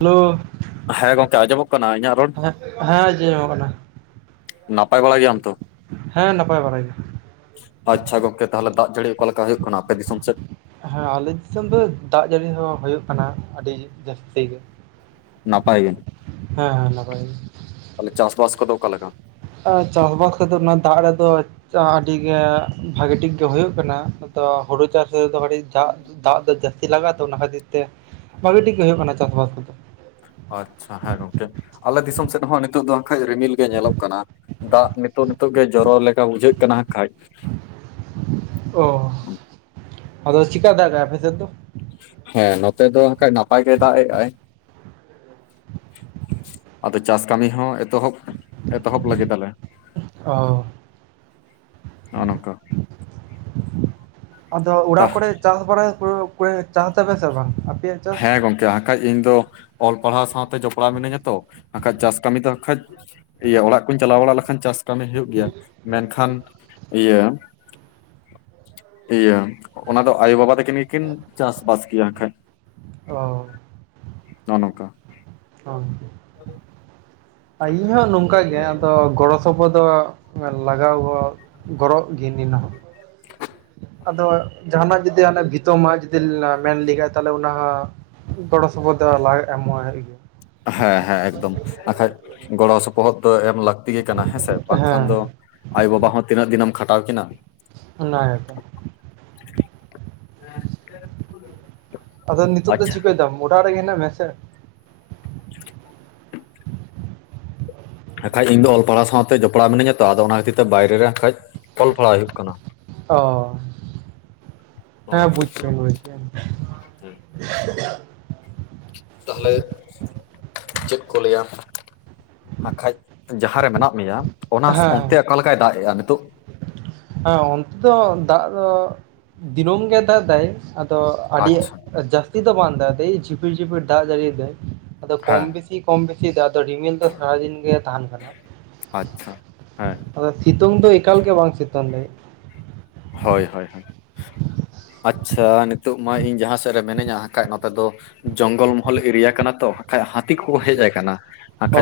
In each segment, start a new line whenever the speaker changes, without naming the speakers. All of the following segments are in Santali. ᱦᱮᱞᱳ᱾
ᱦᱮᱸ ᱜᱚᱝᱠᱮ ᱟᱸᱡᱚᱢᱚᱜ ᱠᱟᱱᱟ ᱤᱧᱟᱜ ᱨᱚᱲ?
ᱮ ᱦᱮᱸ ᱟᱸᱡᱚᱢ ᱧᱟᱢᱚᱜ ᱠᱟᱱᱟ᱾
ᱱᱟᱯᱟᱭ ᱵᱟᱲᱟ ᱜᱮᱭᱟᱢ ᱛᱚ?
ᱦᱮᱸ ᱱᱟᱯᱟᱭ ᱵᱟᱲᱟ ᱜᱮ
ᱟᱪᱪᱷᱟ ᱜᱚᱝᱠᱮ ᱛᱟᱦᱚᱞᱮ ᱫᱟᱜ ᱡᱟᱹᱲᱤ ᱚᱠᱟ ᱦᱳᱭᱳᱜ ᱠᱟᱱᱟ ᱟᱯᱮ ᱫᱤᱥᱚᱢ ᱥᱮᱫ?
ᱦᱮᱸ ᱟᱞᱤᱧ ᱥᱮᱱ ᱫᱚ ᱫᱟᱜ ᱡᱟᱹᱲᱤ ᱦᱚᱸ ᱦᱩᱭᱩᱜ ᱠᱟᱱᱟ ᱟᱹᱰᱤ ᱡᱟᱹᱥᱛᱤ ᱜᱮ᱾
ᱱᱟᱯᱟᱭ ᱜᱮ᱾
ᱦᱮᱸ ᱦᱮᱸ ᱱᱟᱯᱟᱭ ᱜᱮ
ᱛᱟᱦᱚᱞᱮ ᱪᱟᱥ ᱵᱟᱥ ᱠᱚᱫᱚ ᱚᱠᱟ ᱞᱮᱠᱟ?
ᱚ ᱪᱟᱥᱵᱟᱥ ᱠᱚᱫᱚ ᱱᱚᱣᱟ ᱫᱟᱜ ᱨᱮᱫᱚ ᱟᱹᱰᱤ ᱜᱮ ᱵᱷᱟᱜᱮ ᱴᱷᱤᱠ ᱜᱮ ᱦᱳᱭᱳᱜ ᱠᱟᱱᱟ ᱟᱫᱚ ᱦᱩᱲᱩ ᱪᱟᱥ ᱨᱮᱫᱚ ᱫᱟᱜ ᱫᱟᱜ ᱫᱚ ᱡᱟᱹᱥᱛᱤ ᱞᱟᱜᱟᱜᱼᱟ ᱛᱚ ᱚᱱᱟ ᱠᱷᱟᱹᱛᱤᱨ ᱛᱮ ᱵᱷᱟᱜᱤ ᱴᱷᱤᱠ ᱜᱮ ᱦᱳᱭᱳᱜ ᱠᱟᱱᱟ ᱪᱟᱥᱵᱟᱥ ᱠᱚᱫᱚ᱾
ᱟᱪᱪᱷᱟ ᱦᱮᱸ ᱜᱚᱝᱠᱮ ᱟᱞᱮ ᱫᱤᱥᱚᱢ ᱥᱮᱫ ᱦᱚᱸ ᱱᱤᱛᱚᱜ ᱫᱚ ᱱᱟᱜᱠᱷᱟᱡ ᱨᱤᱢᱤᱞ ᱜᱮ ᱧᱮᱞᱚᱜ ᱠᱟᱱᱟ᱾ ᱫᱟᱜ ᱱᱤᱛᱚᱜ ᱱᱤᱛᱚᱜ ᱜᱮ ᱡᱚᱨᱚ ᱞᱮᱠᱟ ᱵᱩᱡᱷᱟᱹᱜ ᱠᱟᱱᱟ ᱦᱟᱜ ᱠᱷᱟᱡ᱾
ᱚ ᱟᱫᱚ ᱪᱤᱠᱟ ᱫᱟᱜᱟᱭ ᱟᱯᱮ ᱥᱮᱫ ᱫᱚ?
ᱦᱮᱸ ᱱᱚᱛᱮ ᱫᱚ ᱚᱱᱠᱟ ᱱᱟᱯᱟᱭ ᱜᱮᱭ ᱫᱟᱜ ᱮᱜ ᱟᱭ᱾ ᱟᱫᱚ ᱪᱟᱥ ᱠᱟᱹᱢᱤ ᱦᱚᱸ ᱮᱛᱚᱦᱚᱵ, ᱮᱛᱚᱦᱚᱵ ᱞᱟᱹᱜᱤᱫ ᱟᱞᱮ᱾
ᱚ᱾
ᱱᱚᱜᱼᱚ ᱱᱚᱝᱠᱟ
ᱟᱫᱚ
ᱛᱟ
ᱚᱲᱟᱜ ᱠᱚᱨᱮ ᱪᱟᱥ ᱵᱟᱲᱟᱭ [unintelligible] ᱪᱟᱥ ᱫᱟᱯᱮ ᱥᱮ ᱵᱟᱝ ᱟᱯᱮ?
ᱦᱮᱸ ᱜᱚᱢᱠᱮ ᱟᱝᱠᱷᱟᱡ ᱤᱧ ᱫᱚ ᱚᱞ ᱯᱟᱲᱦᱟᱣ ᱥᱟᱶᱛᱮ ᱡᱚᱯᱲᱟᱣ ᱢᱤᱱᱟᱹᱧᱟ ᱛᱚ ᱟᱨᱠᱷᱟᱡ ᱪᱟᱥ ᱠᱟᱹᱢᱤ ᱫᱚ ᱠᱷᱟᱡ ᱤᱭᱟᱹ ᱚᱲᱟᱜ ᱠᱚᱧ ᱪᱟᱞᱟᱣ ᱵᱟᱲᱟ ᱞᱮᱠᱷᱟᱱ ᱪᱟᱥ ᱠᱟᱹᱢᱤ ᱦᱩᱭᱩᱜ ᱜᱮᱭᱟ᱾ ᱢᱮᱱᱠᱷᱟᱱ ᱤᱭᱟᱹ ᱤᱭᱟᱹ ᱚᱱᱟ ᱫᱚ ᱟᱭᱳ ᱵᱟᱵᱟ ᱛᱟᱹᱠᱤᱱ ᱜᱮᱠᱤᱱ ᱪᱟᱥᱵᱟᱥ ᱜᱮᱭᱟ ᱦᱟᱜ ᱠᱷᱟᱡ᱾
ᱚ᱾
ᱱᱚᱜᱼᱚ ᱱᱚᱝᱠᱟ᱾
ᱚ᱾ ᱤᱧ ᱦᱚᱸ ᱱᱚᱝᱠᱟ ᱜᱮ ᱟᱫᱚ ᱜᱚᱲᱚ ᱥᱚᱯᱚᱦᱚᱫ ᱥᱚᱯᱚ ᱫᱚ ᱞᱟᱜᱟᱣ ᱜᱚᱲᱚ ᱜᱚᱨᱚᱜ ᱜᱮᱧ ᱦᱚᱸ ᱟᱫᱚ ᱡᱟᱦᱟᱱᱟᱜ ᱡᱩᱫᱤ ᱟᱱᱮ ᱵᱷᱤᱛᱟᱹ ᱢᱮᱱ ᱞᱮᱜᱟᱭ ᱛᱟᱦᱚᱞᱮ ᱚᱱᱟ ᱦᱚᱸ ᱜᱚᱲᱚ ᱥᱚᱯᱚᱦᱚᱫ ᱫᱚ ᱞᱟᱜᱟᱜ ᱮᱢᱚᱜ ᱦᱩᱭᱩᱜ ᱜᱮᱭᱟ᱾
ᱦᱮᱸ ᱦᱮᱸ ᱮᱠᱫᱚᱢ᱾ ᱵᱟᱠᱷᱟᱡ ᱜᱚᱲᱚ ᱥᱚᱯᱚᱦᱚᱫ ᱫᱚ ᱮᱢ ᱞᱟᱠᱛᱤ ᱞᱟᱠᱛᱤ ᱜᱮ ᱠᱟᱱᱟ ᱦᱮᱸᱥᱮ? ᱵᱟᱝᱠᱷᱟᱱ
ᱦᱮᱸ
ᱫᱚ ᱟᱭᱳ ᱵᱟᱵᱟ ᱦᱚᱸ ᱛᱤᱱᱟᱹᱜ ᱫᱤᱱ ᱮᱢ ᱠᱷᱟᱴᱟᱣ ᱠᱤᱱᱟ᱾
ᱚᱱᱟ ᱜᱮ ᱥᱮ᱾
[inaudible]
ᱟᱫᱚ ᱱᱤᱛᱚᱜ ᱫᱚ
ᱟᱪᱪᱷᱟ
ᱪᱤᱠᱟᱹᱭ ᱫᱟᱢ ᱚᱲᱟᱜ ᱨᱮᱜᱮ ᱦᱮᱱᱟᱜ ᱢᱮᱭᱟ ᱥᱮ?
ᱟᱨᱠᱷᱟᱡ ᱤᱧ ᱫᱚ ᱚᱞ ᱯᱟᱲᱦᱟᱣ ᱥᱟᱶᱛᱮ ᱡᱚᱯᱲᱟᱣ ᱢᱤᱱᱟᱹᱧᱟ ᱛᱚ᱾ ᱟᱫᱚ ᱚᱱᱟ ᱠᱷᱟᱹᱛᱤᱨ ᱛᱮ ᱵᱟᱭᱨᱮ ᱨᱮ ᱠᱷᱟᱡ ᱚᱞ ᱯᱟᱲᱦᱟᱣ ᱦᱩᱭᱩᱜ ᱠᱟᱱᱟ᱾
ᱚ᱾
ᱱᱚᱜᱼᱚ
ᱦᱮᱸ
ᱱᱚᱝᱠᱟ
ᱵᱩᱡ ᱠᱤᱫᱟᱸᱧ
ᱛᱟᱦᱚᱞᱮ ᱪᱮᱫ ᱠᱚ ᱞᱟᱹᱭᱟ ᱟᱨᱠᱷᱟᱡ ᱡᱟᱦᱟᱸ ᱨᱮ ᱢᱮᱱᱟᱜ ᱢᱮᱭᱟ ᱚᱱᱟ
ᱦᱮᱸ
ᱚᱱᱛᱮ ᱚᱠᱟ ᱞᱮᱠᱟᱭ ᱫᱟᱜ ᱮᱼᱟ ᱱᱤᱛᱳᱜ?
ᱦᱮᱸ ᱚᱱᱛᱮ ᱫᱚ ᱫᱟᱜ ᱫᱚ ᱫᱤᱱᱟᱹᱢ ᱜᱮ ᱫᱟᱜ ᱮᱫᱟᱭ ᱛᱚ ᱟᱹᱰᱤ
ᱟᱪᱪᱷᱟ
ᱡᱟᱹᱥᱛᱤ ᱫᱚ ᱵᱟᱝ ᱫᱟᱭ, ᱡᱷᱤᱯᱤᱨ ᱡᱷᱤᱯᱤᱨ ᱫᱟᱜ ᱡᱟᱹᱲᱤᱭ ᱫᱟᱭ ᱟᱫᱚ
ᱦᱮᱸ
ᱠᱚᱢ ᱵᱮᱥᱤ ᱠᱚᱢ ᱵᱮᱥᱤ ᱫᱟᱜ ᱫᱟᱭ᱾ ᱨᱤᱢᱤᱞ ᱫᱚ ᱥᱟᱨᱟᱫᱤᱱ ᱜᱮ ᱛᱟᱦᱮᱱ ᱠᱟᱱᱟ᱾
ᱟᱪᱪᱷᱟ ᱦᱮᱸ
ᱟᱫᱚ ᱥᱤᱛᱩᱝ ᱫᱚ ᱮᱠᱟᱞ ᱜᱮ ᱵᱟᱝ ᱥᱤᱛᱩᱝ ᱫᱟᱭ᱾
ᱦᱳᱭ ᱦᱳᱭ ᱦᱳᱭ᱾ ᱟᱪᱪᱷᱟ ᱱᱤᱛᱳᱜ ᱢᱟ ᱤᱧ ᱡᱟᱦᱟᱸ ᱥᱮᱫ ᱨᱮ ᱢᱤᱱᱟᱹᱧᱟ ᱦᱟᱜᱠᱷᱟᱡ ᱱᱚᱛᱮ ᱫᱚ ᱡᱚᱝᱜᱚᱞ ᱢᱚᱦᱚᱞ ᱮᱨᱤᱭᱟ ᱠᱟᱱᱟ ᱛᱚ ᱦᱟᱜᱠᱷᱟᱡ ᱦᱟ ᱦᱟᱹᱛᱤ ᱠᱚᱠᱚ ᱦᱮᱡ ᱟᱠᱟᱱᱟ᱾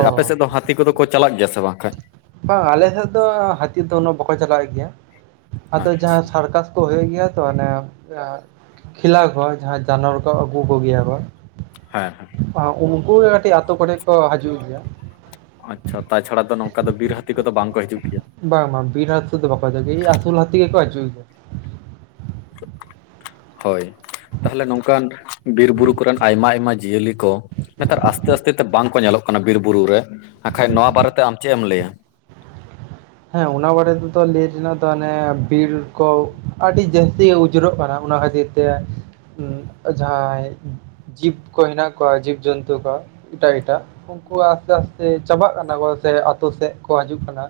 ᱚ
ᱟᱯᱮ ᱥᱮᱫ ᱫᱚ ᱦᱟᱹᱛᱤ ᱠᱚᱫᱚ ᱠᱚ ᱪᱟᱞᱟᱜ ᱜᱮᱭᱟ ᱥᱮ ᱵᱟᱝ ᱠᱷᱟᱡ?
ᱵᱟᱝ ᱟᱞᱮ ᱥᱮᱫ ᱫᱚ ᱦᱟᱹᱛᱤ ᱫᱚ ᱩᱱᱟᱹᱜ ᱵᱟᱠᱚ ᱪᱟᱞᱟᱜ ᱜᱮᱭᱟ᱾ ᱟᱫᱚ ᱡᱟᱦᱟᱸ
ᱟᱪᱪᱷᱟ
ᱥᱟᱨᱠᱟᱥ ᱠᱚ ᱦᱳᱭᱳᱜ ᱜᱮᱭᱟ ᱛᱚ ᱟᱱᱮ ᱠᱷᱮᱞᱟ ᱠᱚ ᱡᱟᱱᱣᱟᱨ ᱠᱚ ᱟᱹᱜᱩ ᱠᱚᱜᱮᱭᱟ ᱠᱚ᱾
ᱦᱮᱸ ᱦᱮᱸ
ᱟᱦ ᱩᱱᱠᱩᱜᱮ ᱠᱟᱴᱤᱡ ᱟᱛᱳ ᱠᱚᱨᱮ ᱠᱚ ᱦᱟᱡᱩᱜ ᱜᱮᱭᱟ
ᱟᱪᱪᱷᱟ ᱛᱟᱪᱷᱟᱲᱟ ᱫᱚ ᱱᱚᱝᱠᱟ ᱫᱚ ᱵᱤᱨ ᱦᱟᱹᱛᱤ ᱠᱚᱫᱚ ᱵᱟᱝ ᱠᱚ ᱦᱤᱡᱩᱜ ᱜᱮᱭᱟ
ᱵᱟᱝ ᱵᱟᱝ ᱵᱤᱨ ᱦᱟ. ᱛᱤ ᱫᱚ ᱵᱟᱠᱚ ᱦᱤᱡᱩ ᱜᱮᱭᱟ ᱮᱭ ᱟᱥᱩᱞ ᱦᱟ. ᱛᱤ ᱜᱮᱠᱚ ᱦᱮᱡᱩ ᱜᱮᱭᱟ
ᱩ...... ᱦᱚᱭ ᱛᱟᱦᱚᱞᱮ ᱱᱚᱝᱠᱟᱱ ᱵᱤᱨ ᱵᱩᱨᱩ ᱠᱚᱨᱮᱱ ᱟᱭᱢᱟ ᱟᱭᱢᱟ ᱡᱤᱭᱟᱹᱞᱤ ᱠᱚ ᱱᱮᱛᱟᱨ ᱟᱥᱛᱮ ᱟᱥᱛᱮ ᱛᱮ ᱵᱟᱝ ᱠᱚ ᱧᱮᱞᱚᱜ ᱠᱟᱱᱟ ᱵᱤᱨ ᱵᱩᱨᱩ ᱨᱮ ᱟᱨᱠᱷᱟᱡ ᱱᱚᱣᱟ ᱵᱟᱨᱮᱛᱮ ᱟᱢ ᱪᱮᱫ ᱮᱢ ᱞᱟᱹᱭᱟ
ᱦᱮᱸ ᱚᱱᱟ ᱵᱟᱨᱮ ᱛᱮᱫᱚ ᱞᱟᱹᱭ ᱨᱮᱱᱟᱜ ᱫᱚ ᱟᱱᱮ ᱵᱤᱨ ᱠᱚ ᱟᱹᱰᱤ ᱡᱟᱹᱥᱛᱤ ᱩᱡᱨᱚᱜ ᱠᱟᱱᱟ ᱚᱱᱟ ᱠᱷᱟᱹᱛᱤᱨ ᱛᱮ ᱡᱟᱦᱟᱸᱭ ᱡᱤᱵ ᱠᱚ ᱦᱮᱱᱟ ᱠᱚᱣᱟ ᱡᱤᱵᱡᱚᱱᱛᱩ ᱠᱚ ᱮᱴᱟ ᱮᱴᱟ ᱩᱱᱠᱩ ᱟᱥᱛᱮ ᱟᱥᱛᱮ ᱪᱟᱵᱟᱜ ᱠᱟᱱᱟ ᱠᱚ ᱥᱮ ᱟᱛᱳ ᱥᱮᱡ ᱠᱚ ᱦᱟᱡᱩᱜ ᱠᱟᱱᱟ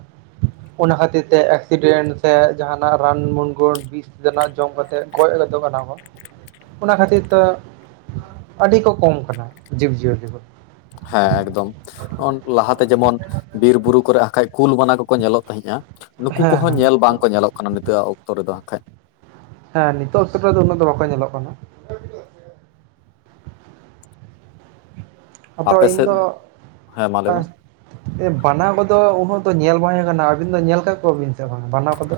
ᱚᱱᱟ ᱠᱷᱟᱛᱤᱨ ᱛᱮ ᱮᱠᱥᱤᱰᱮᱱᱴ ᱥᱮ ᱡᱟᱦᱟᱱᱟᱜ ᱨᱟᱱ ᱢᱱᱜᱟᱹᱱ ᱵᱤᱥ ᱛᱮᱱᱟᱜ ᱡᱚᱢ ᱠᱟᱛᱮᱫ ᱠᱚᱭ ᱮᱫᱮ ᱫᱚ ᱠᱟᱱᱟ ᱠᱚ ᱚᱱᱟ ᱠᱷᱟᱹᱛᱤᱨ ᱛᱚ ᱟᱹᱰᱤ ᱠᱚ ᱠᱚᱢ ᱠᱟᱱᱟ ᱡᱤᱵᱽᱡᱤᱭᱟᱹᱞᱤ ᱫᱚ
ᱦᱮᱸ ᱮᱠᱫᱚᱢ ᱩᱱᱠᱩ ᱞᱟᱦᱟᱛᱮ ᱡᱮᱢᱚᱱ ᱵᱤᱨ ᱵᱩᱨᱩ ᱠᱚᱨᱮ ᱟᱠᱷᱟᱡ ᱠᱩᱞ ᱵᱟᱱᱟ ᱠᱚᱠᱚ ᱧᱮᱞᱚᱜ ᱛᱟᱦᱤᱸᱡ-ᱟ ᱱᱩᱠᱩ
ᱦᱮᱸ
ᱠᱚᱦᱚᱸ
ᱦᱮᱸ
ᱧᱮᱞ ᱵᱟᱝᱠᱚ ᱧᱮᱞᱚᱜ ᱠᱟᱱᱟ ᱱᱤᱛᱚᱜᱟ ᱚᱠᱛᱚ ᱨᱮᱫᱚ ᱟᱠᱷᱟᱡ
ᱦᱮᱸ ᱱᱤᱛᱚᱜ ᱛᱚᱯᱮ ᱫᱚ ᱩᱱᱟᱹᱜ ᱫᱚ ᱵᱟᱠᱚ ᱧᱮᱞᱚᱜ ᱠᱟᱱᱟ ᱟᱫᱚ
ᱟᱯᱮ ᱥᱮᱫ
ᱤᱧᱫᱚ
ᱦᱮᱸ ᱢᱟ ᱞᱟᱹᱭ ᱢᱮ
ᱟᱥ... ᱮ ᱵᱟᱱᱟ ᱠᱚᱫᱚ ᱩᱱᱟᱹᱜ ᱫᱚ ᱧᱮᱞ ᱵᱟᱧ ᱠᱟᱱᱟ ᱟᱹᱵᱤᱱ ᱫᱚ ᱧᱮᱞ ᱠᱟᱜ ᱠᱚᱣᱟᱵᱤᱱ ᱥᱮ ᱵᱟᱝᱟ ᱵᱟᱱᱟ ᱠᱚᱫᱚ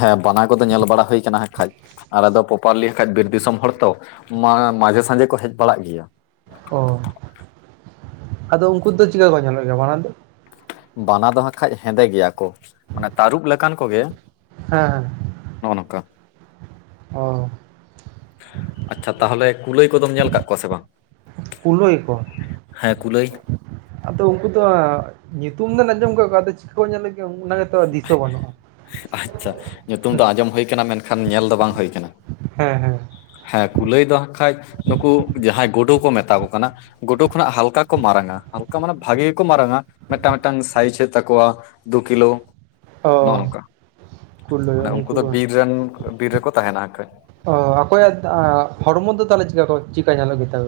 ᱦᱮᱸ ᱵᱟᱱᱟ ᱠᱚᱫᱚ ᱧᱮᱞ ᱵᱟᱲᱟ ᱦᱩᱭᱠᱟᱱᱟ ᱟᱠᱷᱟᱡ ᱟᱨᱮ ᱫᱚ ᱯᱚᱯᱟᱨᱞᱤ ᱟᱠᱷᱟᱡ ᱵᱤᱨ ᱫᱤᱥᱚᱢ ᱦᱚᱲ ᱛᱚ ᱢᱟ ᱢᱟᱡᱷᱮ ᱥᱟᱡᱷᱮ ᱠᱚ ᱦᱮᱡ ᱵᱟᱲᱟᱜ ᱜᱮᱭᱟ
ᱚ ᱟᱫᱚ ᱩᱱᱠᱩ ᱫᱚ ᱪᱮᱠᱟ ᱠᱚ ᱧᱮᱞᱚᱜ ᱜᱮᱭᱟ ᱵᱟᱱᱟ ᱫᱚ
ᱵᱟᱱᱟ ᱫᱚᱦᱟ ᱠᱷᱟᱡ ᱦᱮᱸᱫᱮ ᱜᱮᱭᱟ ᱠᱚ ᱢᱟᱱᱮ ᱛᱟᱹᱨᱩᱵ ᱞᱮᱠᱟᱱ ᱠᱚᱜᱮ
ᱦᱮᱸ ᱦᱮ
ᱱᱚᱽᱚ ᱱᱚᱠᱟ
ᱚ
ᱟᱪᱪᱷᱟ ᱛᱟᱦᱚᱞᱮ ᱠᱩᱞᱟᱹᱭ ᱠᱚᱫᱚᱢ ᱧᱮᱞ ᱠᱟᱫ ᱠᱚᱣᱟ ᱥᱮ ᱵᱟᱝ
ᱠᱩᱞᱟ. ᱭ ᱠᱚ
ᱦᱮᱸ ᱠᱩᱞᱟᱹᱭ
ᱟᱫᱚ ᱩᱱᱠᱩ ᱛᱚ ᱟ.. ᱧᱩᱛᱩᱢ ᱫᱚᱱ ᱟᱸᱡᱚᱢ ᱠᱟ ᱜᱮᱭᱟ ᱟᱫᱚ ᱪᱤᱠᱟᱹ ᱠᱚ ᱧᱮᱞᱚ ᱜᱮᱭᱟ ᱚᱱᱟᱜᱮ ᱛᱚ ᱫᱤᱥᱟᱹ ᱵᱟᱹᱱᱩᱜᱼᱟ
ᱟᱪᱪᱷᱟ ᱧᱩᱛᱩᱢ ᱫᱚ ᱟᱸᱡᱚᱢ ᱦᱩᱭᱩ ᱠᱟᱱᱟ ᱢᱮᱱᱠᱷᱟᱱ ᱧᱮᱞ ᱫᱚ ᱵᱟᱝ ᱦᱩᱭ ᱠᱟᱱᱟ
ᱦᱮᱸ ᱦᱮᱸ
ᱦᱮᱸ ᱠᱩᱞᱟᱹᱭ ᱫᱚᱦᱟᱜ ᱠᱷᱟᱡ ᱱᱩᱠᱩ ᱡᱟᱦᱟᱸᱭ ᱜᱩᱰᱩ ᱠᱚ ᱢᱮᱛᱟ ᱠᱚ ᱠᱟᱱᱟ ᱜᱩᱰᱩ ᱠᱷᱚᱱᱟᱜ ᱦᱟᱞᱠᱟ ᱠᱚ ᱢᱟᱨᱟᱝᱟ ᱦᱟᱞᱠᱟ ᱢᱟᱱᱮ ᱵᱷᱟᱜᱤ ᱜᱮᱠᱚ ᱢᱟᱨᱟᱝᱟ ᱢᱮᱫᱴᱟᱝ ᱢᱮᱫᱴᱟᱝ ᱥᱟᱭᱤᱡ ᱦᱩᱭᱩᱜ ᱛᱟᱠᱚᱣᱟ ᱫᱩ ᱠᱤᱞᱳ ᱱᱚᱜᱼᱚ
ᱚ
ᱱᱚᱝᱠᱟ
ᱠᱩᱞᱟᱹᱭ
ᱢᱟᱱᱮ ᱩᱱᱠᱩ ᱫᱚ
ᱠᱚ
ᱵᱤᱨ ᱨᱮᱱ ᱵᱤᱨ ᱨᱮᱠᱚ ᱛᱟᱦᱮᱱᱟ ᱟ. ᱠᱷᱟᱡ
ᱚ ᱚᱠᱚᱭᱟᱫ ᱟ.. ᱦᱚᱲᱢᱚ ᱫᱚ ᱛᱟᱦᱚᱞᱮ ᱪᱠᱟ ᱠᱚ ᱪᱮᱠᱟ ᱧᱮᱞᱚᱜ ᱜᱮᱛᱟ ᱠᱚ..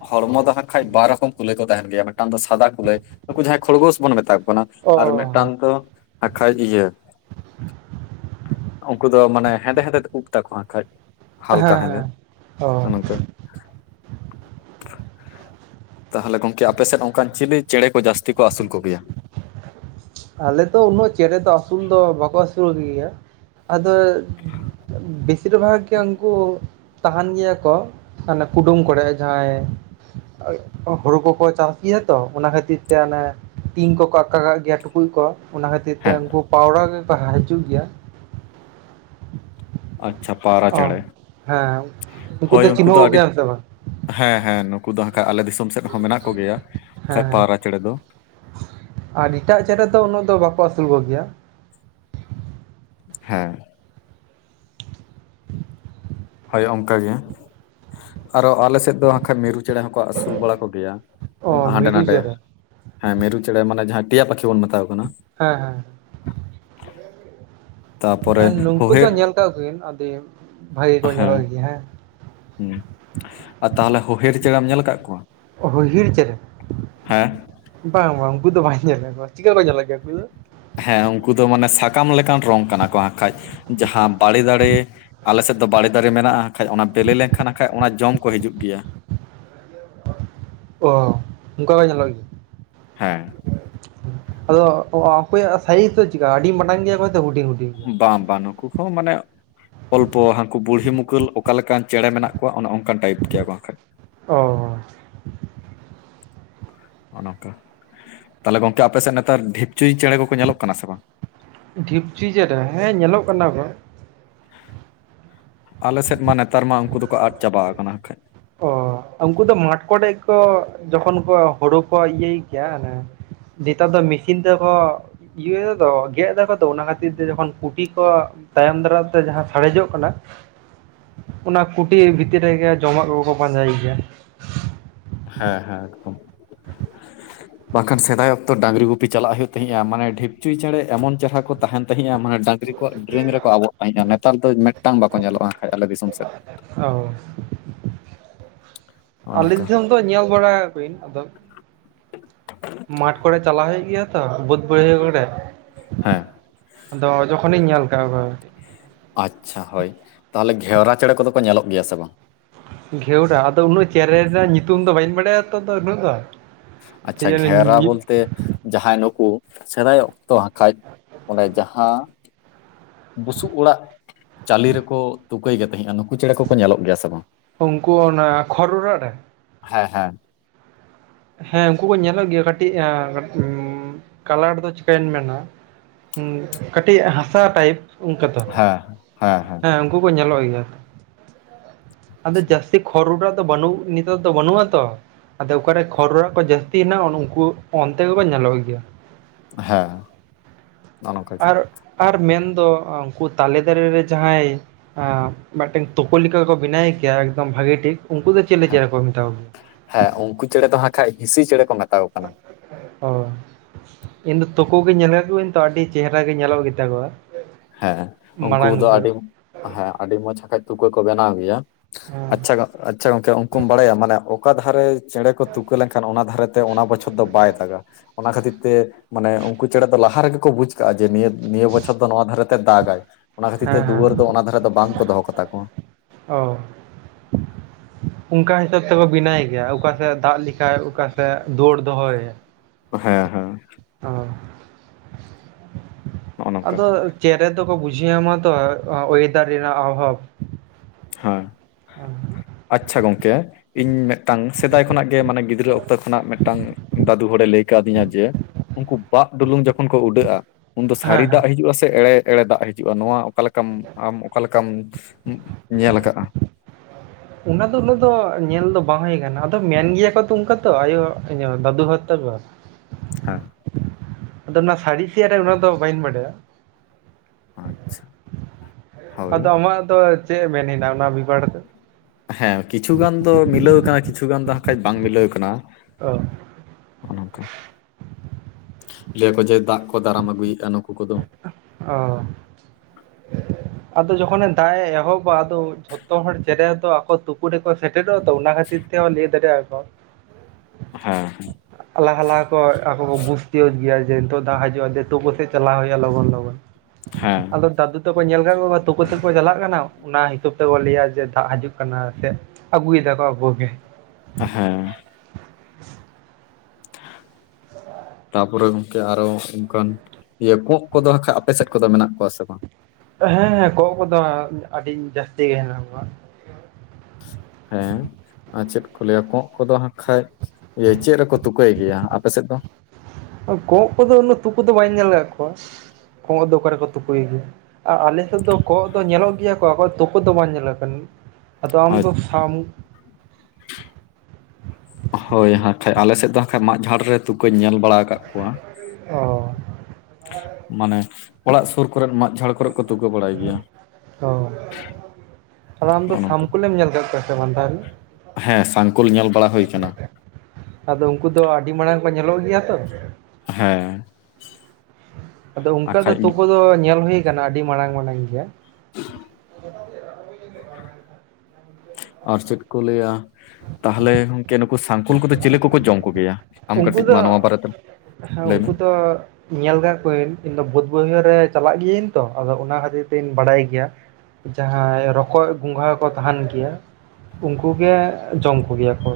ᱦᱚᱲᱢᱚ ᱫᱚ ᱦᱟᱸᱜ ᱠᱷᱟᱡ ᱵᱟᱨ ᱨᱚᱠᱚᱢ ᱠᱩᱞᱟᱹᱭ ᱠᱚ ᱛᱟᱦᱮᱱ ᱜᱮᱭᱟ ᱢᱤᱫᱴᱟᱝ ᱫᱚ ᱥᱟᱫᱟ ᱠᱩᱞᱟᱹᱭ ᱱᱩᱠᱩ ᱡᱟᱦᱟᱸᱭ ᱠᱷᱚᱲᱜᱳᱥ ᱵᱚᱱ ᱢᱮᱛᱟ ᱠᱚ ᱠᱟᱱᱟ
ᱚ
ᱟᱨ ᱢᱮᱴᱟᱝ ᱫᱚ ᱟᱠᱷᱟᱡ ᱤᱭᱟᱹ ᱩᱱᱠᱩ ᱫᱚ ᱢᱟᱱᱮ ᱦᱮᱸᱫᱮ ᱦᱮᱸᱫᱮ ᱛᱮ ᱩᱵ ᱛᱟᱠᱚ ᱟᱠᱷᱟᱡ
ᱦᱮᱸ
ᱦᱟᱞᱠᱟ ᱦᱮᱸᱫᱮ
ᱦᱮᱸ ᱚ
ᱟᱱᱚᱝᱠᱟ ᱛᱟᱦᱚᱞᱮ ᱜᱚᱝᱠᱮ ᱟᱯᱮᱥᱮᱫ ᱚᱱᱠᱟᱱ ᱪᱤᱞᱤ ᱪᱮᱬᱮ ᱠᱚ ᱡᱟᱹᱥᱛᱤ ᱠᱚ ᱟᱹᱥᱩᱞ ᱠᱚᱜᱮᱭᱟ
ᱟᱞᱮ ᱛᱚ ᱩᱱᱟᱹᱜ ᱪᱮᱬᱮ ᱫᱚ ᱟᱹᱥᱩᱞ ᱫᱚ ᱵᱟᱠᱚ ᱟᱹᱥᱩᱞ ᱜᱮᱭᱟ ᱟᱫᱚ... ᱵᱮᱥᱤᱨ ᱵᱷᱟᱜᱽ ᱜᱮ ᱩᱱᱠᱩ ᱛᱟᱦᱟᱱ ᱜᱮᱭᱟ ᱠᱚ ᱦᱚᱱᱮ ᱠᱩᱰᱩᱢ ᱠᱚᱨᱮ ᱡᱟᱦᱟᱸᱭ ᱦᱩᱲᱩ ᱠᱚᱠᱚ ᱪᱟᱥ ᱜᱮᱭᱟ ᱛᱚ ᱚᱱᱟ ᱠᱷᱟᱹᱛᱤᱨ ᱛᱮ ᱚᱱᱮ ᱛᱤᱧ ᱠᱚᱠᱚ ᱟᱠᱟᱠᱟᱜ ᱜᱮᱭᱟ ᱴᱩᱠᱩᱡ ᱠᱚ ᱚᱱᱟ ᱠᱷᱟᱹᱛᱤᱨ ᱛᱮ
ᱦᱮᱸ
ᱩᱱᱠᱩ ᱯᱟᱣᱨᱟ ᱜᱮᱠᱚ ᱦᱮᱡᱩᱜ ᱜᱮᱭᱟ
ᱟᱪᱪᱷᱟ ᱯᱟᱣᱨᱟ ᱪᱮᱬᱮ
ᱚ ᱦᱮᱸ
ᱦᱳᱭ ᱩᱱᱠᱩ ᱫᱚ
ᱪᱤᱱᱦᱟᱹᱣ
ᱟᱹᱰᱤ
ᱠᱚᱜᱮᱭᱟᱢ ᱥᱮ ᱵᱟᱝ
ᱦᱮᱸ ᱦᱮᱸ ᱱᱩᱠᱩ ᱫᱚ ᱟᱠᱷᱟᱡ ᱟᱞᱮ ᱫᱤᱥᱚᱢ ᱥᱮᱫ ᱦᱚᱸ ᱢᱮᱱᱟᱜ ᱠᱚᱜᱮᱭᱟ ᱟᱠᱷᱟᱡ
ᱦᱮᱸ
ᱯᱟᱣᱨᱟ ᱪᱮᱬᱮ ᱫᱚ
ᱟᱨ ᱮᱴᱟᱜ ᱪᱮᱬᱮ ᱫᱚ ᱩᱱᱟᱹᱜ ᱫᱚ ᱵᱟᱠᱚ ᱟᱹᱥᱩᱞ ᱠᱚᱜᱮᱭᱟ
ᱦᱮᱸ ᱦᱳᱭ ᱚᱱᱠᱟ ᱜᱮ ᱟᱨᱚ ᱟᱞᱮ ᱥᱮᱫ ᱫᱚ ᱦᱟᱠᱷᱟᱱ ᱢᱤᱨᱩ ᱪᱮᱬᱮ ᱦᱚᱸᱠᱚ ᱟᱹᱥᱩᱞ ᱵᱟᱲᱟ ᱠᱚᱜᱮᱭᱟ
ᱚ
ᱦᱟᱸᱰᱮ
ᱢᱤᱨᱩ
ᱱᱟᱰᱮ
ᱪᱮᱬᱮ
ᱦᱮᱸ ᱢᱤᱨᱩ ᱪᱮᱬᱮ ᱢᱟᱱᱮ ᱡᱟᱦᱟᱸ ᱴᱮᱭᱟ ᱯᱟᱠᱷᱤ ᱵᱚᱱ ᱢᱮᱛᱟᱣ ᱠᱟᱱᱟ
ᱦᱮᱸ ᱦᱮᱸ
[inaudible] ᱛᱟᱯᱚᱨᱮ
ᱦᱮᱸ ᱱᱩᱠᱩ ᱫᱚ
ᱦᱳᱦᱮᱫ
ᱧᱮᱞ ᱠᱟᱫ ᱠᱚᱤᱱ ᱟᱹᱰᱤ ᱵᱷᱟᱜᱤ ᱠᱚ ᱧᱮᱞᱚᱜ ᱜᱮᱭᱟ ᱦᱮᱸ
ᱦᱩᱸ ᱟᱨ ᱛᱟᱦᱚᱞᱮ ᱦᱳᱦᱮᱨ ᱪᱮᱲᱮᱢ ᱧᱮᱞ ᱟᱠᱟᱫ ᱠᱚᱣᱟ
[unintelligible] ᱚᱳ ᱦᱤᱲ ᱪᱮᱬᱮ
ᱦᱮᱸ
ᱵᱟᱝ ᱵᱟᱝ ᱩᱱᱠᱩ ᱫᱚ ᱵᱟᱝ ᱧᱮᱞ ᱠᱚᱣᱟ ᱪᱤᱫᱠᱟᱠᱚ ᱧᱮᱞᱚᱜ ᱜᱮᱭᱟ ᱩᱱᱠᱩ ᱫᱚ
ᱦᱮᱸ ᱩᱱᱠᱩ ᱫᱚ ᱢᱟᱱᱮ ᱥᱟᱠᱟᱢ ᱞᱮᱠᱟᱱ ᱨᱚᱝ ᱠᱟᱱᱟ ᱠᱚ ᱟᱠᱷᱟᱡ ᱡᱟᱦᱟᱸ ᱵᱟᱲᱮ ᱫᱟᱲᱮ ᱟᱞᱮᱥᱮᱫ ᱫᱚ ᱵᱟᱲᱮ ᱫᱟᱨᱮ ᱢᱮᱱᱟᱜᱼᱟ ᱟᱠᱷᱟᱡ ᱚᱱᱟ ᱵᱮᱞᱮ ᱞᱮᱱᱠᱷᱟᱱ ᱟᱠᱷᱟᱡ ᱚᱱᱟ ᱡᱚᱢ ᱠᱚ ᱦᱤᱡᱩᱜ ᱜᱮᱭᱟ
ᱚ ᱚᱱᱠᱟ ᱠᱚ ᱧᱮᱞᱚᱜ ᱜᱮᱭᱟ
ᱦᱮᱸ
ᱟᱫᱚ ᱚᱠᱚᱭᱟᱜ ᱥᱟᱭᱤᱡᱽ ᱫᱚ ᱪᱮᱠᱟ ᱟᱹᱰᱤ ᱢᱟᱨᱟᱝ ᱜᱮᱭᱟ ᱚᱠᱚᱭ ᱛᱚ ᱦᱩᱰᱤᱧ ᱦᱩᱰᱤᱧ ᱜᱮᱭᱟ
ᱵᱟᱝ ᱵᱟᱝ ᱱᱩᱠᱩ ᱦᱚᱸ ᱢᱟᱱᱮ ᱚᱞᱯᱚ ᱦᱟᱱᱠᱩ ᱵᱩᱲᱦᱤ ᱢᱩᱠᱟᱹᱞ ᱚᱠᱟ ᱞᱮᱠᱟᱱ ᱪᱮᱬᱮ ᱢᱮᱱᱟᱜ ᱠᱚᱣᱟ ᱚᱱᱮ ᱚᱱᱠᱟᱱ ᱴᱟᱭᱤᱯ ᱜᱮᱭᱟ ᱠᱚ ᱦᱟᱸᱜ
ᱚᱦᱚ
ᱚᱱᱮ ᱚᱝᱠᱟ ᱛᱟᱦᱚᱞᱮ ᱜᱚᱝᱠᱮ ᱟᱯᱮᱥᱮᱫ ᱱᱮᱛᱟᱨ ᱰᱷᱤᱯᱪᱩᱭ ᱪᱮᱸᱬᱮ ᱠᱚᱠᱚ ᱧᱮᱞᱚᱜ ᱠᱟᱱᱟ ᱥᱮ ᱵᱟᱝ
ᱰᱷᱤᱯᱪᱩᱤ ᱡᱮᱨᱮ ᱦᱮᱸ ᱧᱮᱞᱚᱜ ᱠᱟᱱᱟ ᱠᱚ
ᱟᱞᱮ ᱥᱮᱫ ᱢᱟ ᱱᱮᱛᱟᱨ ᱢᱟ ᱩᱱᱠᱩ ᱫᱚᱠᱚ ᱟᱫ ᱪᱟᱵᱟ ᱟᱠᱟᱱᱟ ᱠᱷᱟᱡ
ᱚ ᱩᱱᱠᱩ ᱫᱚ ᱢᱟᱴᱠᱚᱰᱮᱡ ᱠᱚ ᱡᱚᱠᱷᱚᱱ ᱠᱚ ᱦᱩᱲᱩ ᱠᱚ ᱤᱭᱟᱹᱭ ᱜᱮᱭᱟ ᱦᱮ [unintelligible] ᱱᱮᱛᱟᱨ ᱫᱚ ᱢᱮᱥᱤᱱ ᱛᱮᱠᱚ ᱤᱭᱚ ᱫᱚ ᱜᱮᱫ ᱫᱟᱠᱚ ᱛᱚ ᱚᱱᱟ ᱠᱷᱟᱹᱛᱤᱨ ᱛᱮ ᱡᱚᱠᱷᱚᱱ ᱠᱩᱴᱤ ᱠᱚ ᱛᱟᱭᱚᱢ ᱫᱟᱨᱟᱢ ᱛᱮ ᱡᱟᱦᱟᱸ ᱥᱟᱲᱮᱡᱚᱜ ᱠᱟᱱᱟ ᱚᱱᱟ ᱠᱩᱴᱤ ᱵᱷᱤᱛᱤᱨ ᱨᱮᱜᱮ ᱡᱚᱢᱟᱜ ᱠᱚ ᱠᱚ ᱯᱟᱸᱡᱟᱭ ᱜᱮᱭᱟ
ᱦᱮᱸ ᱦᱮᱸ ᱮᱠᱫᱚᱢ ᱵᱟᱝᱠᱷᱟᱱ ᱥᱮᱫᱟᱭ ᱚᱠᱛᱚ ᱰᱟᱝᱨᱤ ᱜᱩᱯᱤ ᱪᱟᱞᱟᱜ ᱦᱩᱭᱩᱜ ᱛᱟᱦᱮᱸᱜ-ᱟ ᱢᱟᱱᱮ ᱰᱷᱤᱯᱪᱩᱭ ᱪᱮᱬᱮ ᱮᱢᱚᱱ ᱪᱮᱦᱨᱟ ᱠᱚ ᱛᱟᱦᱮ ᱛᱟᱦᱮᱸᱜ-ᱟ ᱢᱟᱱᱮ ᱰᱟᱝᱨᱤ ᱰᱮᱨᱮᱝ ᱨᱮᱠᱚ ᱟᱵᱚᱜ ᱛᱟᱦᱮᱸᱫ-ᱟ ᱱᱮᱛᱟᱨ ᱫᱚ ᱢᱤᱫᱴᱟᱝ ᱵᱟᱠᱚ ᱧᱮᱞᱚᱜ-ᱟᱱ ᱟᱞᱮ ᱫᱤᱥᱚᱢ ᱥᱮᱫ
ᱚᱦᱚ
ᱚᱱᱮ
ᱟᱞᱮ
ᱚᱱᱠᱟ
ᱫᱤᱥᱚᱢ ᱫᱚ ᱧᱮᱞ ᱵᱟᱲᱟ ᱠᱟᱠᱚᱤᱱ ᱟᱫᱚ ᱢᱟᱴᱷ ᱠᱚᱨᱮ ᱪᱟᱞᱟᱣ ᱦᱩᱭᱩᱜ ᱜᱮᱭᱟ ᱛᱚ ᱵᱟᱹᱫᱽ ᱵᱟᱹᱦᱟᱹᱲ ᱠᱚᱨᱮ
ᱦᱮᱸ
ᱟᱫᱚ ᱡᱚᱠᱷᱚᱱᱤᱧ ᱧᱮᱞ ᱟᱠᱟᱫ-ᱟ [unintelligible]
ᱟᱪᱪᱷᱟ ᱦᱳᱭ ᱛᱟᱦᱚᱞᱮ ᱜᱷᱮᱣᱨᱟ ᱪᱮᱬᱮ ᱠᱚᱫᱚ ᱠᱚ ᱧᱮᱞᱚᱜ ᱜᱮᱭᱟ ᱥᱮ ᱵᱟᱝ
ᱜᱷᱮᱣᱲᱟ ᱟᱫᱚ ᱩᱱᱟᱹᱜ ᱪᱮᱬᱮ ᱨᱮᱱᱟᱜ ᱧᱩᱛᱩᱢ ᱫᱚ ᱵᱟᱹᱧ ᱵᱟᱲᱟᱭᱟ ᱛᱚ ᱫᱚ ᱩᱱᱟᱹᱜ ᱫᱚ ᱥᱮ
ᱟᱪᱪᱷᱟ ᱜᱮᱨᱟ
ᱡᱚᱱᱱᱮ
ᱵᱚᱞᱛᱮ ᱡᱟᱦᱟᱸᱭ ᱱᱩᱠᱩ ᱥᱮᱫᱟᱭ ᱚᱠᱛᱚ ᱟᱠᱟᱡ ᱚᱱᱮ ᱡᱟᱦᱟᱸ ᱵᱩᱥᱩᱵ ᱚᱲᱟᱜ ᱪᱟᱞᱤ ᱨᱮᱠᱚ ᱛᱩᱠᱟᱹᱭ ᱜᱮ ᱛᱟᱦᱮᱸᱫ-ᱟ ᱱᱩᱠᱩ ᱪᱮᱬᱮ ᱠᱚᱠᱚ ᱧᱮᱞᱚᱜ ᱜᱮᱭᱟ ᱥᱮ ᱵᱟᱝ
ᱩᱱᱠᱩ ᱚᱱᱟ ᱠᱷᱚᱨ ᱚᱨᱟ ᱨᱮ
ᱦᱮᱸ ᱦᱮᱸ
ᱦᱮᱸ ᱩᱱᱠᱩ ᱠᱚ ᱧᱮᱞᱚᱜ ᱜᱮᱭᱟ ᱠᱟᱹᱴᱤᱡ ᱟ ᱠᱟᱞᱟᱨ ᱫᱚ ᱪᱤᱠᱟᱹᱭᱧ ᱢᱮᱱᱟ ᱦᱩᱸ ᱠᱟᱹᱴᱤᱡ ᱦᱟᱥᱟ ᱴᱟᱭᱤᱯ ᱚᱱᱠᱟ ᱫᱚ ᱦᱮᱸ ᱩᱱᱠᱩ ᱠᱚ ᱧᱮᱞᱚᱜ ᱜᱮᱭᱟ ᱛᱚ ᱟᱫᱚ ᱡᱟᱹᱥᱛᱤ ᱠᱷᱚᱲ ᱚᱨᱟ ᱫᱚ ᱵᱟᱹᱱᱩᱜ ᱱᱤᱛᱟᱨ ᱫᱚ ᱵᱟᱹᱱᱩᱜ-ᱟᱛᱚ ᱟᱫᱚ ᱚᱠᱟᱨᱮ ᱦᱚᱨᱚᱨᱟᱜ ᱠᱚ ᱡᱟᱹᱥᱛᱤ ᱦᱮᱱᱟᱜ-ᱟ ᱩᱱᱠᱩ ᱚᱱᱛᱮ ᱜᱮᱠᱚ ᱧᱮᱞᱚᱜ ᱜᱮᱭᱟ
ᱦᱮᱸ ᱱᱚᱜ-ᱱᱚᱝᱠᱟ ᱜᱮ
ᱟᱨ ᱟᱨ ᱢᱮᱱᱫᱚ ᱩᱱᱠᱩ ᱛᱟᱞᱮ ᱫᱟᱨᱮ ᱨᱮ ᱡᱟᱦᱟᱸᱭ ᱢᱤᱫᱴᱮᱱ ᱛᱩᱠᱳ ᱞᱮᱠᱟ ᱠᱚ ᱵᱮᱱᱟᱭ ᱜᱮᱭᱟ ᱮᱠᱫᱚᱢ ᱵᱷᱟᱹᱜᱤ ᱴᱷᱤᱠ ᱩᱱᱠᱩ ᱫᱚ ᱪᱮᱞᱮ
ᱦᱮᱸ
ᱪᱮᱬᱮ ᱠᱚ ᱢᱮᱛᱟᱣ ᱜᱮᱭᱟ?
ᱦᱮᱸ ᱩᱱᱠᱩ ᱪᱮᱬᱮ ᱫᱚ ᱦᱟᱸᱜ ᱠᱷᱟᱡ ᱦᱤᱸᱥᱤ ᱪᱮᱬᱮ ᱠᱚ ᱢᱮᱛᱟᱣ ᱠᱚ ᱠᱟᱱᱟ᱾
ᱚ ᱤᱧ ᱫᱚ ᱛᱩᱠᱩ ᱜᱤᱧ ᱧᱮᱞ ᱠᱟᱠᱚᱣᱟᱧ ᱛᱚ ᱟᱹᱰᱤ ᱪᱮᱦᱨᱟ ᱜᱮ ᱧᱮᱞᱚᱜ ᱜᱮᱛᱟ ᱠᱚᱣᱟ᱾
ᱦᱮᱸ ᱩᱱᱠᱩ
ᱢᱟᱲᱟᱝ
ᱫᱚ
ᱩᱛᱟᱹᱨ
ᱟᱹᱰᱤ ᱦᱮᱸ ᱟᱹᱰᱤ ᱢᱚᱸᱡᱽᱠᱷᱟᱡ ᱛᱩᱠᱟᱹ ᱠᱚ ᱵᱮᱱᱟᱣ ᱜᱮᱭᱟ᱾
ᱦᱮᱸ
ᱟᱪᱪᱷᱟ ᱟᱪᱪᱷᱟ ᱜᱚᱝᱠᱮ ᱩᱱᱠᱩᱢ ᱵᱟᱲᱟᱭᱟ ᱢᱟᱱᱮ ᱚᱠᱟ ᱫᱷᱟᱨᱮ ᱪᱮᱬᱮ ᱠᱚ ᱛᱩᱠᱟᱹ ᱞᱮᱱᱠᱷᱟᱱ ᱚᱱᱟ ᱫᱷᱟᱨᱮᱛᱮ ᱚᱱᱟ ᱵᱚᱪᱷᱚᱨ ᱫᱚ ᱵᱟᱭ ᱫᱟᱜᱟ ᱚᱱᱟ ᱠᱷᱟᱹᱛᱤᱨ ᱛᱮ ᱢᱟᱱᱮ ᱩᱱᱠᱩ ᱪᱮᱬᱮ ᱫᱚ ᱞᱟᱦᱟ ᱨᱮᱜᱮ ᱠᱚ ᱵᱩᱡ ᱠᱟᱜᱼᱟ ᱡᱮ ᱱᱤᱭᱟᱹ ᱱᱤᱭᱟᱹ ᱵᱚᱪᱷᱚᱨ ᱫᱚ ᱱᱚᱣᱟ ᱫᱷᱟᱨᱮ ᱫᱟᱜᱟᱭ ᱚᱱᱟ ᱠᱷᱟᱹᱛᱤᱨ ᱛᱮ
ᱦᱮᱸ ᱦᱮᱸ
ᱫᱩᱣᱟᱹᱨ ᱫᱚ ᱚᱱᱟ ᱫᱷᱟᱨᱮ ᱫᱚ ᱵᱟᱝ ᱠᱚ ᱫᱚᱦᱚ ᱠᱟᱛᱟ ᱠᱚᱣᱟ᱾
ᱚ ᱚᱱᱠᱟ ᱦᱤᱥᱟᱹᱵ ᱛᱮᱠᱚ ᱵᱮᱱᱟᱭ ᱜᱮᱭᱟ ᱚᱠᱟᱥᱮᱫ ᱫᱟᱜ ᱞᱮᱠᱷᱟᱡ ᱚᱠᱟᱥᱮᱫ ᱫᱩᱣᱟᱹᱨ ᱫᱚᱦᱚᱭ [unintelligible]
ᱦᱮᱸ ᱦᱮᱸ
ᱚ
ᱱᱚᱜᱼᱚ ᱱᱚᱝᱠᱟ
ᱟᱫᱚ ᱪᱮᱬᱮ ᱫᱚᱠᱚ ᱵᱩᱡᱷᱟᱹᱣ ᱧᱟᱢᱟ ᱛᱚ ᱚᱭᱮᱫᱟᱨ ᱨᱮᱱᱟᱜ ᱚᱵᱷᱟᱵᱽ
ᱦᱮᱸ ᱟᱪᱪᱷᱟ ᱜᱚᱝᱠᱮ ᱤᱧ ᱢᱤᱫᱴᱟᱝ ᱥᱮᱫᱟᱭ ᱠᱷᱚᱱᱟᱜ ᱜᱮ ᱢᱟᱱᱮ ᱜᱤᱫᱽᱨᱟᱹ ᱚᱠᱛᱚ ᱠᱷᱚᱱᱟᱜ ᱢᱤᱫᱴᱟᱝ ᱫᱟᱫᱩ ᱦᱚᱲᱮ ᱞᱟᱹᱭ ᱠᱟᱣᱫᱤᱧᱟ ᱡᱮ ᱩᱱᱠᱩ ᱵᱟᱜ ᱰᱩᱞᱩᱝ ᱡᱚᱠᱷᱚᱱ ᱠᱚ ᱩᱰᱟᱹᱜᱼᱟ ᱩᱱᱫᱚ ᱥᱟᱹᱨᱤ
ᱦᱮᱸ
ᱫᱟᱜ
ᱦᱮᱸ
ᱦᱤᱡᱩᱜᱼᱟ ᱥᱮ ᱮᱲᱮ ᱮᱲᱮ ᱫᱟᱜ ᱦᱤᱡᱩᱜᱼᱟ ᱱᱚᱣᱟ ᱚᱠᱟ ᱞᱮᱠᱟᱢ ᱟᱢ ᱚᱠᱟ ᱞᱮᱠᱟᱢ ᱧᱮᱞ ᱠᱟᱜᱼᱟ
ᱚᱱᱟ ᱫᱚ ᱩᱱᱟᱹᱜ ᱫᱚ ᱧᱮᱞ ᱫᱚ ᱵᱟᱝ ᱦᱩᱭ ᱟᱠᱟᱱᱟ ᱟᱫᱚ ᱢᱮᱱ ᱜᱮᱭᱟ ᱠᱚ ᱛᱚ ᱚᱱᱠᱟ ᱛᱚ ᱟᱭᱳ ᱫᱟᱫᱩ ᱦᱚᱲ ᱛᱟᱠᱳ
ᱦᱮᱸ
ᱟᱫᱚ ᱱᱟᱣᱟ ᱥᱟᱹᱨᱤ ᱥᱮ ᱮᱲᱮ ᱚᱱᱟ ᱫᱚ ᱵᱟᱹᱧ ᱵᱟᱰᱟᱭᱟ
ᱟᱪᱪᱷᱟ ᱦᱳᱭ
ᱟᱫᱚ ᱟᱢᱟᱜ ᱫᱚ ᱪᱮᱫ ᱢᱮᱱ ᱦᱮᱱᱟᱜ ᱟ ᱚᱱᱟ ᱵᱤᱵᱟᱨ ᱛᱮ
ᱦᱮᱸ ᱠᱤᱪᱷᱩ ᱜᱟᱱ ᱫᱚ ᱢᱤᱞᱟᱹᱣ ᱠᱟᱱᱟ ᱠᱤᱪᱷᱩ ᱜᱟᱱ ᱫᱚ ᱮᱱᱠᱷᱟᱡ ᱵᱟᱝ ᱢᱤᱞᱟᱹᱣ ᱠᱟᱱᱟ᱾
ᱚ
ᱚᱱ ᱱᱚᱝᱠᱟ ᱞᱟᱹᱭᱟᱠᱚ ᱡᱮ ᱫᱟᱜ ᱠᱚ ᱫᱟᱨᱟᱢ ᱟᱹᱜᱩᱭᱮᱫᱼᱟ ᱱᱩᱠᱩ ᱠᱚᱫᱚ᱾
ᱚ ᱟᱫᱚ ᱡᱚᱠᱷᱚᱱᱮ ᱫᱟᱜ ᱮ ᱮᱦᱚᱵᱟ ᱟᱫᱚ ᱡᱷᱚᱛᱚ ᱦᱚᱲ ᱪᱮᱬᱮ ᱫᱚ ᱟᱠᱚ ᱛᱩᱠ ᱛᱩᱠᱟᱹ ᱨᱮᱠᱚ ᱥᱮᱴᱮᱨᱚᱜᱼᱟ ᱛᱚ ᱚᱱᱟ ᱠᱷᱟᱹᱛᱤᱨ ᱛᱮᱦᱚᱸ ᱞᱟᱹᱭ ᱫᱟᱲᱮᱭᱟᱜᱼᱟ ᱟᱠᱚ
ᱦᱮᱸ
ᱞᱟᱦᱟ ᱞᱟᱦᱟ ᱠᱚ ᱟᱠᱚ ᱠᱚ ᱵᱩᱡ ᱛᱤᱭᱟᱜ ᱜᱮᱭᱟ ᱡᱮ ᱱᱤᱛᱚᱜ ᱫᱟᱜ ᱦᱤᱡᱩᱜᱼᱟ ᱫᱮ ᱛᱩᱯᱩ ᱥᱮᱫ ᱪᱟᱞᱟᱣ ᱦᱩᱭᱩᱜᱼᱟ ᱞᱚᱜᱚᱱ ᱞᱚᱜᱚᱱ
ᱦᱮᱸ
ᱟᱫᱚ ᱫᱟᱫᱩ ᱛᱟᱠᱚ ᱧᱮᱞ ᱟᱠᱟᱫ ᱠᱚᱣᱟ ᱛᱩᱠᱟᱹ ᱥᱮᱫ ᱠᱚ ᱪᱟᱞᱟᱜ ᱠᱟᱱᱟ ᱚᱱᱟ ᱦᱤᱥᱟᱹᱵ ᱛᱮᱵᱚ ᱞᱟᱹᱭᱟ ᱡᱮ ᱫᱟᱜ ᱦᱤᱡᱩᱜ ᱠᱟᱱᱟ ᱥᱮ ᱟᱹᱜᱩᱭᱮᱫᱟ ᱠᱚ ᱟᱵᱚᱜ ᱜᱮ
ᱦᱮᱸ
[unintelligible]
ᱛᱟᱯᱚᱨᱮ ᱜᱚᱝᱠᱮ ᱟᱨᱚ ᱚᱱᱠᱟᱱ ᱤᱭᱟᱹ ᱠᱚᱸᱜ ᱠᱚᱫᱚ ᱦᱟᱠᱷᱟᱱ ᱟᱯᱮ ᱥᱮᱫ ᱠᱚᱫᱚ ᱢᱮᱱᱟᱜ ᱠᱚᱣᱟ ᱥᱮ ᱵᱟᱝ?
ᱦᱮᱸ ᱦᱮᱸ ᱠᱚᱸᱜ ᱠᱚᱫᱚ ᱟᱹᱰᱤ ᱡᱟᱹᱥᱛᱤ ᱜᱮ ᱦᱮᱱᱟᱜ ᱠᱚᱣᱟ᱾
ᱦᱮᱸ ᱟᱨ ᱪᱮᱫ ᱠᱚ ᱞᱟᱹᱭᱟ ᱠᱚᱜ ᱠᱚᱫᱚ ᱦᱟᱸᱜᱠᱟᱡ ᱤᱭᱟᱹ ᱪᱮᱫ ᱨᱮᱠᱚ ᱛᱩᱠᱟᱹᱭ ᱜᱮᱭᱟ ᱟᱯᱮ ᱥᱮᱫ ᱫᱚ?
ᱠᱚᱸᱜ ᱠᱚᱫᱚ ᱩᱱᱟᱹᱜ ᱛᱩᱠᱟ. ᱫᱚ ᱵᱟᱹᱧ ᱧᱮᱞ ᱟᱠᱟᱫ ᱠᱚᱣᱟ ᱾ᱠᱚᱸᱜ ᱫᱚ ᱚᱠᱟ ᱨᱮᱠᱚ ᱛᱩᱠᱟ. ᱭ ᱜᱮᱭᱟ? ᱟᱞᱮ ᱥᱮᱫ ᱫᱚ ᱠᱚᱸᱜ ᱫᱚ ᱧᱮᱞᱚᱜ ᱜᱮᱭᱟ ᱠᱚ ᱟᱠᱳ ᱟᱜ ᱛᱩᱠᱟ. ᱫᱚ ᱵᱟᱝ ᱧᱮᱞ ᱟᱠᱟᱱ ᱟᱫᱚ ᱟᱢ ᱫᱚ ᱥᱟᱢ
[unintelligible] ᱦᱳᱭ ᱦᱟ ᱠᱷᱟᱡ ᱟᱞᱮ ᱥᱮᱫ ᱫᱚ ᱦᱟᱠᱟᱡ ᱢᱟᱫ ᱡᱷᱟᱲ ᱨᱮ ᱛᱩᱠᱟᱹᱧ ᱧᱮᱞ ᱵᱟᱲᱟ ᱟᱠᱟᱫ ᱠᱚᱣᱟ᱾
ᱚ
ᱢᱟᱱᱮ ᱚᱲᱟᱜ ᱥᱩᱨ ᱠᱚᱨᱮᱫ ᱢᱟᱫ ᱡᱷᱟᱲ ᱠᱚᱨᱮᱫ ᱠᱚ ᱛᱩᱠᱟᱹ ᱵᱟᱲᱟᱭ ᱜᱮᱭᱟ᱾
ᱚ ᱟᱫᱚ ᱟᱢᱫᱚ
ᱱᱚᱜᱼᱚ ᱱᱚᱝᱠᱟ
ᱥᱟᱢᱠᱩᱞᱮᱢ ᱧᱮᱞ ᱟᱠᱟᱫ ᱠᱚᱣᱟ ᱥᱮ ᱵᱟᱝ ᱛᱟᱦᱚᱞᱮ
ᱦᱮᱸ ᱥᱟᱝᱠᱩᱞ ᱧᱮᱞ ᱵᱟᱲᱟ ᱦᱩᱭ ᱟᱠᱟᱱᱟ᱾
ᱟᱫᱚ ᱩᱱᱠᱩ ᱫᱚ ᱟᱹᱰᱤ ᱢᱟᱲᱟᱝ ᱠᱚ ᱧᱮᱞᱚᱜ ᱜᱮᱭᱟ ᱛᱚ᱾
ᱦᱮᱸ
ᱟᱫᱚ ᱩᱱᱠᱩ ᱟᱜ ᱫᱚ
ᱟᱠᱷᱟᱡ
ᱛᱩᱠᱟᱹ ᱫᱚ ᱧᱮᱞ ᱦᱩᱭ ᱟᱠᱟᱱᱟ ᱟᱹᱰᱤ ᱢᱟᱲᱟᱝ ᱢᱟᱲᱟᱝ ᱜᱮᱭᱟ
[unintelligible] ᱟᱨ ᱪᱮᱫ ᱠᱚ ᱞᱟᱹᱭᱟ ᱛᱟᱦᱚᱞᱮ ᱜᱚᱝᱠᱮ ᱱᱩᱠᱩ ᱥᱟᱝᱠᱚᱞ ᱠᱚᱫᱚ ᱪᱤᱞᱤ ᱠᱚᱠᱚ ᱡᱚᱢ ᱠᱚᱜᱮᱭᱟ ᱟᱢ
ᱩᱱᱠᱩ
ᱠᱟᱹᱴᱤᱡ ᱢᱟ ᱱᱚᱣᱟ
ᱫᱚ
ᱵᱟᱨᱮ ᱛᱮ
ᱦᱮᱸ
ᱞᱟᱹᱭ ᱢᱮ
ᱩᱱᱠᱩ ᱫᱚ ᱧᱮᱞ ᱠᱟᱫ ᱠᱚᱣᱟᱟᱹᱧ ᱤᱧ ᱫᱚ ᱵᱟᱹᱫ ᱵᱟᱹᱭᱦᱟᱹᱲ ᱨᱮ ᱪᱟᱞᱟᱜ ᱜᱤᱭᱟᱹᱧ ᱛᱚ ᱟᱫᱚ ᱚᱱᱟ ᱠᱷᱟᱹᱛᱤᱨ ᱛᱤᱧ ᱵᱟᱲᱟᱭ ᱜᱮᱭᱟ ᱡᱟᱦᱟᱸ ᱨᱚᱠᱚᱡ ᱜᱚᱸᱜᱷᱟ ᱠᱚ ᱛᱟᱦᱮᱸᱱ ᱜᱮᱭᱟ ᱩᱱᱠᱩ ᱜᱮ ᱡᱚᱢ ᱠᱚ ᱜᱮᱭᱟ ᱠᱚ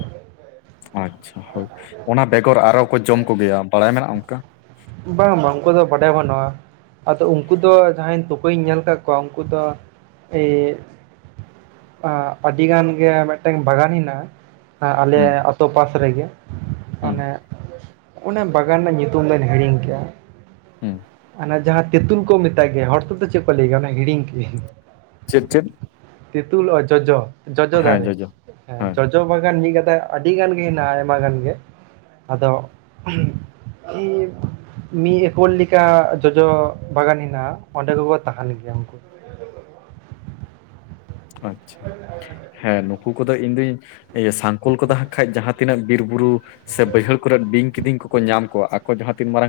ᱟᱪᱪᱷᱟ ᱦᱳᱭ ᱚᱱᱟ ᱵᱮᱜᱚᱨ ᱟᱨᱚ ᱠᱚ ᱡᱚᱢ ᱠᱚ ᱜᱮᱭᱟ ᱵᱟᱲᱟᱭ ᱢᱮᱱᱟᱜᱼᱟ ᱚᱱᱠᱟ
ᱵᱟᱝ ᱵᱟᱝ ᱩᱱᱠᱩ ᱫᱚ ᱵᱟᱰᱟᱭ ᱵᱟᱱᱩᱜᱼᱟ ᱟᱫᱚ ᱩᱱᱠᱩ ᱫᱚ ᱡᱟᱦᱟᱸᱭ ᱛᱩᱯᱩᱧ ᱧᱮᱞ ᱠᱟᱫ ᱠᱚᱣᱟ ᱩᱱᱠᱩ ᱫᱚ ᱮᱭ ᱟᱹᱰᱤ ᱜᱟᱱ ᱜᱮ ᱢᱤᱫᱴᱟᱝ ᱵᱟᱜᱟᱱ ᱦᱮᱱᱟᱜᱼᱟ ᱟᱞᱮ
ᱦᱩᱸ
ᱟᱛᱳ ᱯᱟᱥ ᱨᱮᱜᱮ
ᱦᱩᱸ
ᱚᱱᱮ ᱚᱱᱮ ᱵᱟᱜᱟᱱ ᱨᱮᱱᱟᱜ ᱧᱩᱛᱩᱢ ᱫᱚ ᱦᱮᱲᱤᱧᱝ ᱜᱮᱭᱟ
ᱦᱮᱸ
ᱚᱱᱟ ᱡᱟᱦᱟᱸ ᱛᱮᱛᱩᱞ ᱠᱚ ᱢᱮᱛᱟᱜ ᱜᱮᱭᱟ ᱦᱚᱲ ᱛᱮ ᱫᱚ ᱪᱮᱫ ᱠᱚ ᱞᱟᱹᱭ ᱜᱮᱭᱟ ᱦᱤᱲᱤᱧ ᱠᱤᱫᱤᱧ
ᱪᱮᱫ ᱪᱮᱫ
ᱛᱤᱛᱩᱞ ᱚ ᱡᱚᱡᱚ ᱡᱚᱡᱚ ᱫᱟᱨᱮ ᱦᱮᱸ ᱡᱚᱡ ᱡ ᱵᱟᱜᱟᱱ ᱤᱫᱤ ᱠᱟᱹᱛᱮ ᱟᱹᱰᱤ ᱜᱟᱱ ᱜᱮ ᱦᱮᱱᱟᱜᱼᱟ ᱟᱭᱢᱟ ᱜᱟᱱ ᱜᱮ ᱟᱫᱚ ᱤᱧ ᱢᱤ ᱮᱠᱚᱞ ᱞᱮ ᱠᱟ ᱡᱚᱡᱚ ᱵᱟᱜᱟᱱ ᱦᱮᱱᱟᱜᱼᱟ ᱚᱸᱰᱮ ᱠᱚᱠᱚ ᱛᱟᱦᱮᱸᱱ ᱜᱮᱭᱟ ᱩᱱᱠᱩ ᱫᱚ
ᱟᱪᱷᱟ ᱦᱮᱸ ᱱᱩᱠᱩ ᱠᱚᱫᱚ ᱤᱧ ᱫᱩᱧ ᱤᱭᱟᱹ ᱥᱟᱝᱠᱚᱞ ᱠᱚᱫᱚ ᱦᱟᱜ ᱠᱷᱟᱱᱡ ᱡᱟᱦᱟᱸ ᱛᱤᱱᱟᱹᱜ ᱵᱤᱨ ᱵᱩᱨᱩ ᱥᱮ ᱵᱟᱹᱭᱦᱟᱹᱲ ᱟᱠᱨᱮ ᱵᱤᱧ ᱠᱤᱫᱤᱝ ᱠᱚᱠᱚ ᱧᱟᱢ ᱠᱚᱣᱟ ᱟᱠᱚ ᱡᱟᱦᱟᱸ ᱛᱤᱱ ᱢᱟᱨᱟᱝ